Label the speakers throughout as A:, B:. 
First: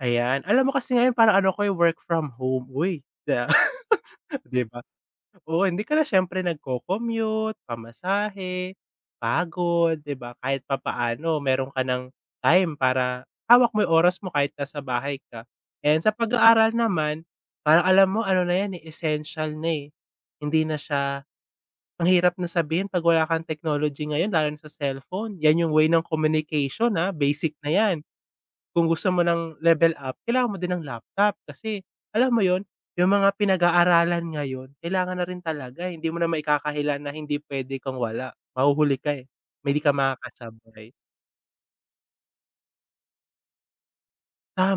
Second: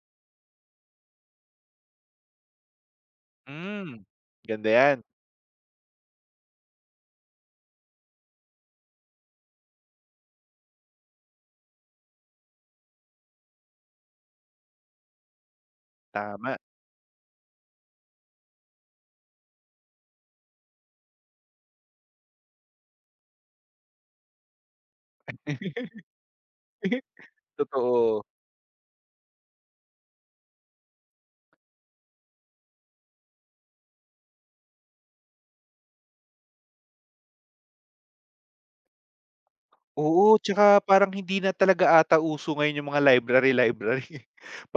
A: Ayan alam mo kasi ngayon parang ano ko'y work from home, uy, di ba?
B: Mm,
A: Di
B: ganda
A: ba,
B: 'yan.
A: oo, hindi ka na siyempre nag-co-commute, pamasahe, pagod, di ba kahit papaano meron ka ng time para hawak mo 'yung oras mo kahit nasa bahay ka. Ayan, sa
B: Tama.
A: pag-aaral naman, parang alam mo ano na 'yan, eh, essential na, eh, hindi na siya ang hirap na sabihin 'pag wala kang technology ngayon lalo na sa cellphone 'yan 'yung way ng communication, ah, basic na 'yan.
B: Totoo.
A: Kung gusto mo ng level up, kailangan mo din ng laptop kasi alam mo 'yun, 'yung mga pinag-aaralan ngayon kailangan na rin talaga, eh, hindi mo na maikakaila na hindi puwede kang wala, mahuhuli ka, eh, hindi di ka
B: Oo, tsaka
A: makakasabay.
B: parang hindi na talaga ata uso ngayon 'yung mga library library,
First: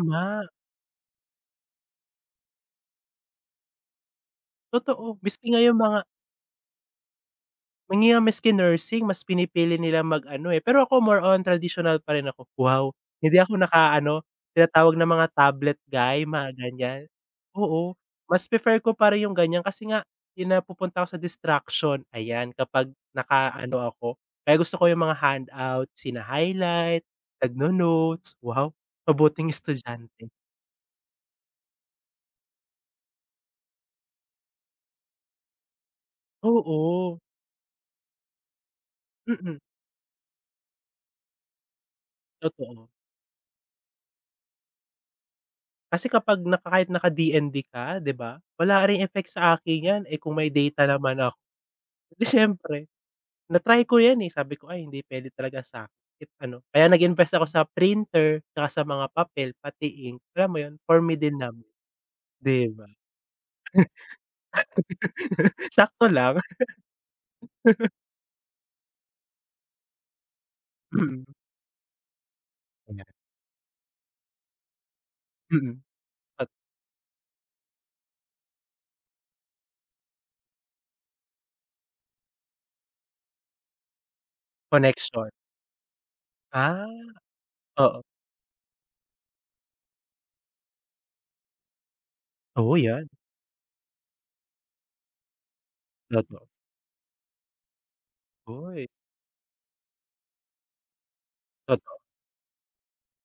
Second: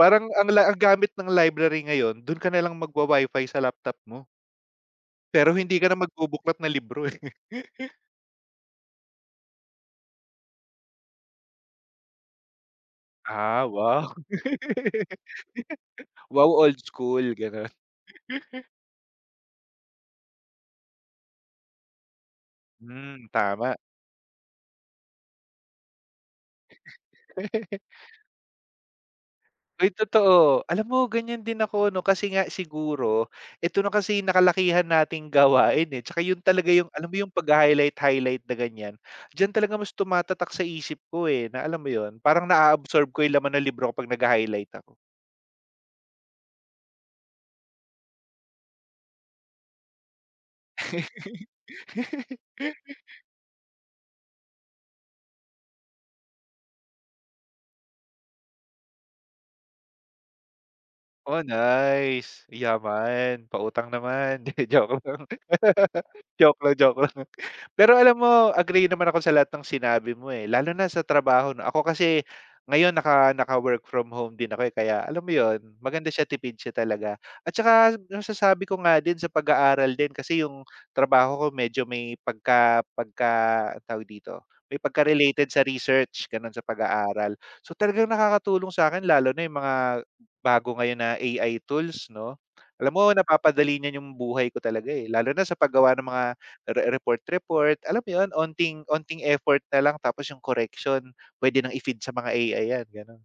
B: parang ano lang ang gamit ng library ngayon, do'n ka nalang magwa WiFi sa laptop mo.
A: Totoo, miski
B: Pero
A: ngayong
B: hindi ka na
A: mga
B: magbubuklat ng libro, eh.
A: 'Yun nga maski nursing mas pinipili nilang mag-ano, eh, pero ako more on traditional pa rin ako, wow. Hindi ako
B: Ah,
A: naka
B: wow.
A: ano tinatawag ng mga tablet guy
B: Wow,
A: mga
B: old
A: ganiyan,
B: school gano'n.
A: oo, mas prefer ko pa rin 'yung ganiyan, kasi nga 'yung napupunta ako sa distraction ayan kapag
B: Hmm, tama.
A: naka-ano ako kaya gusto ko 'yung mga handout, sina highlight, nagno-notes, wow, mabuting
B: Ay
A: estudyante.
B: totoo alam mo ganiyan din ako ano, kasi nga siguro ito na kasi yung nakalakihan nating gawain, eh, tsaka 'yun talaga 'yung alam mo
A: Oo.
B: 'yung pag-ha-highlight highlight na ganiyan, diyan
A: Mm.
B: talaga mas tumatatak sa isip ko, eh, na alam mo 'yun parang
A: Totoo.
B: na-a-absorb ko 'yung laman ng libro ko pag nagha-highlight ako.
A: Kasi kapag na kahit naka DND ka di ba, wala ring effect sa akin 'yan, eh, kung may data naman ako, siyempre na-try ko 'yan, eh, sabi ko ay hindi puwede talaga sa'kin kahit ano, kaya nag-invest ako sa printer tsaka sa mga papel, pati ink, alam mo 'yun for me din
B: Oh,
A: naman,
B: nice
A: di ba?
B: yaman pautang naman, 'di joke lang,
A: Sakto lang.
B: joke lang, joke lang. Pero alam mo, agree naman ako sa lahat ng sinabi mo, eh, lalo na sa
A: Mm.
B: trabaho 'no. Ako kasi ngayon
A: 'Yun nga.
B: naka naka-work from home din ako, eh, kaya alam mo 'yun,
A: Mm,
B: maganda siya,
A: at.
B: tipid siya talaga at saka masasabi ko nga din sa pag-aaral din kasi 'yung trabaho ko medyo may pagka pagka tawag dito, may
A: Connection.
B: pagka-related sa research gano'n sa
A: Ah,
B: pag-aaral. So
A: oo.
B: talagang nakakatulong sa'kin lalo na 'yung mga bago ngayon na AI tools 'no,
A: Oh,
B: alam mo
A: 'yan.
B: napapadali niyan 'yung buhay ko talaga, eh, lalo na sa paggawa ng mga
A: Totoo.
B: re report, report, alam mo 'yun, konting
A: Uy.
B: konting effort nalang tapos 'yung correction, puwede nang
A: Totoo.
B: i-feed sa mga AI 'yan, gano'n.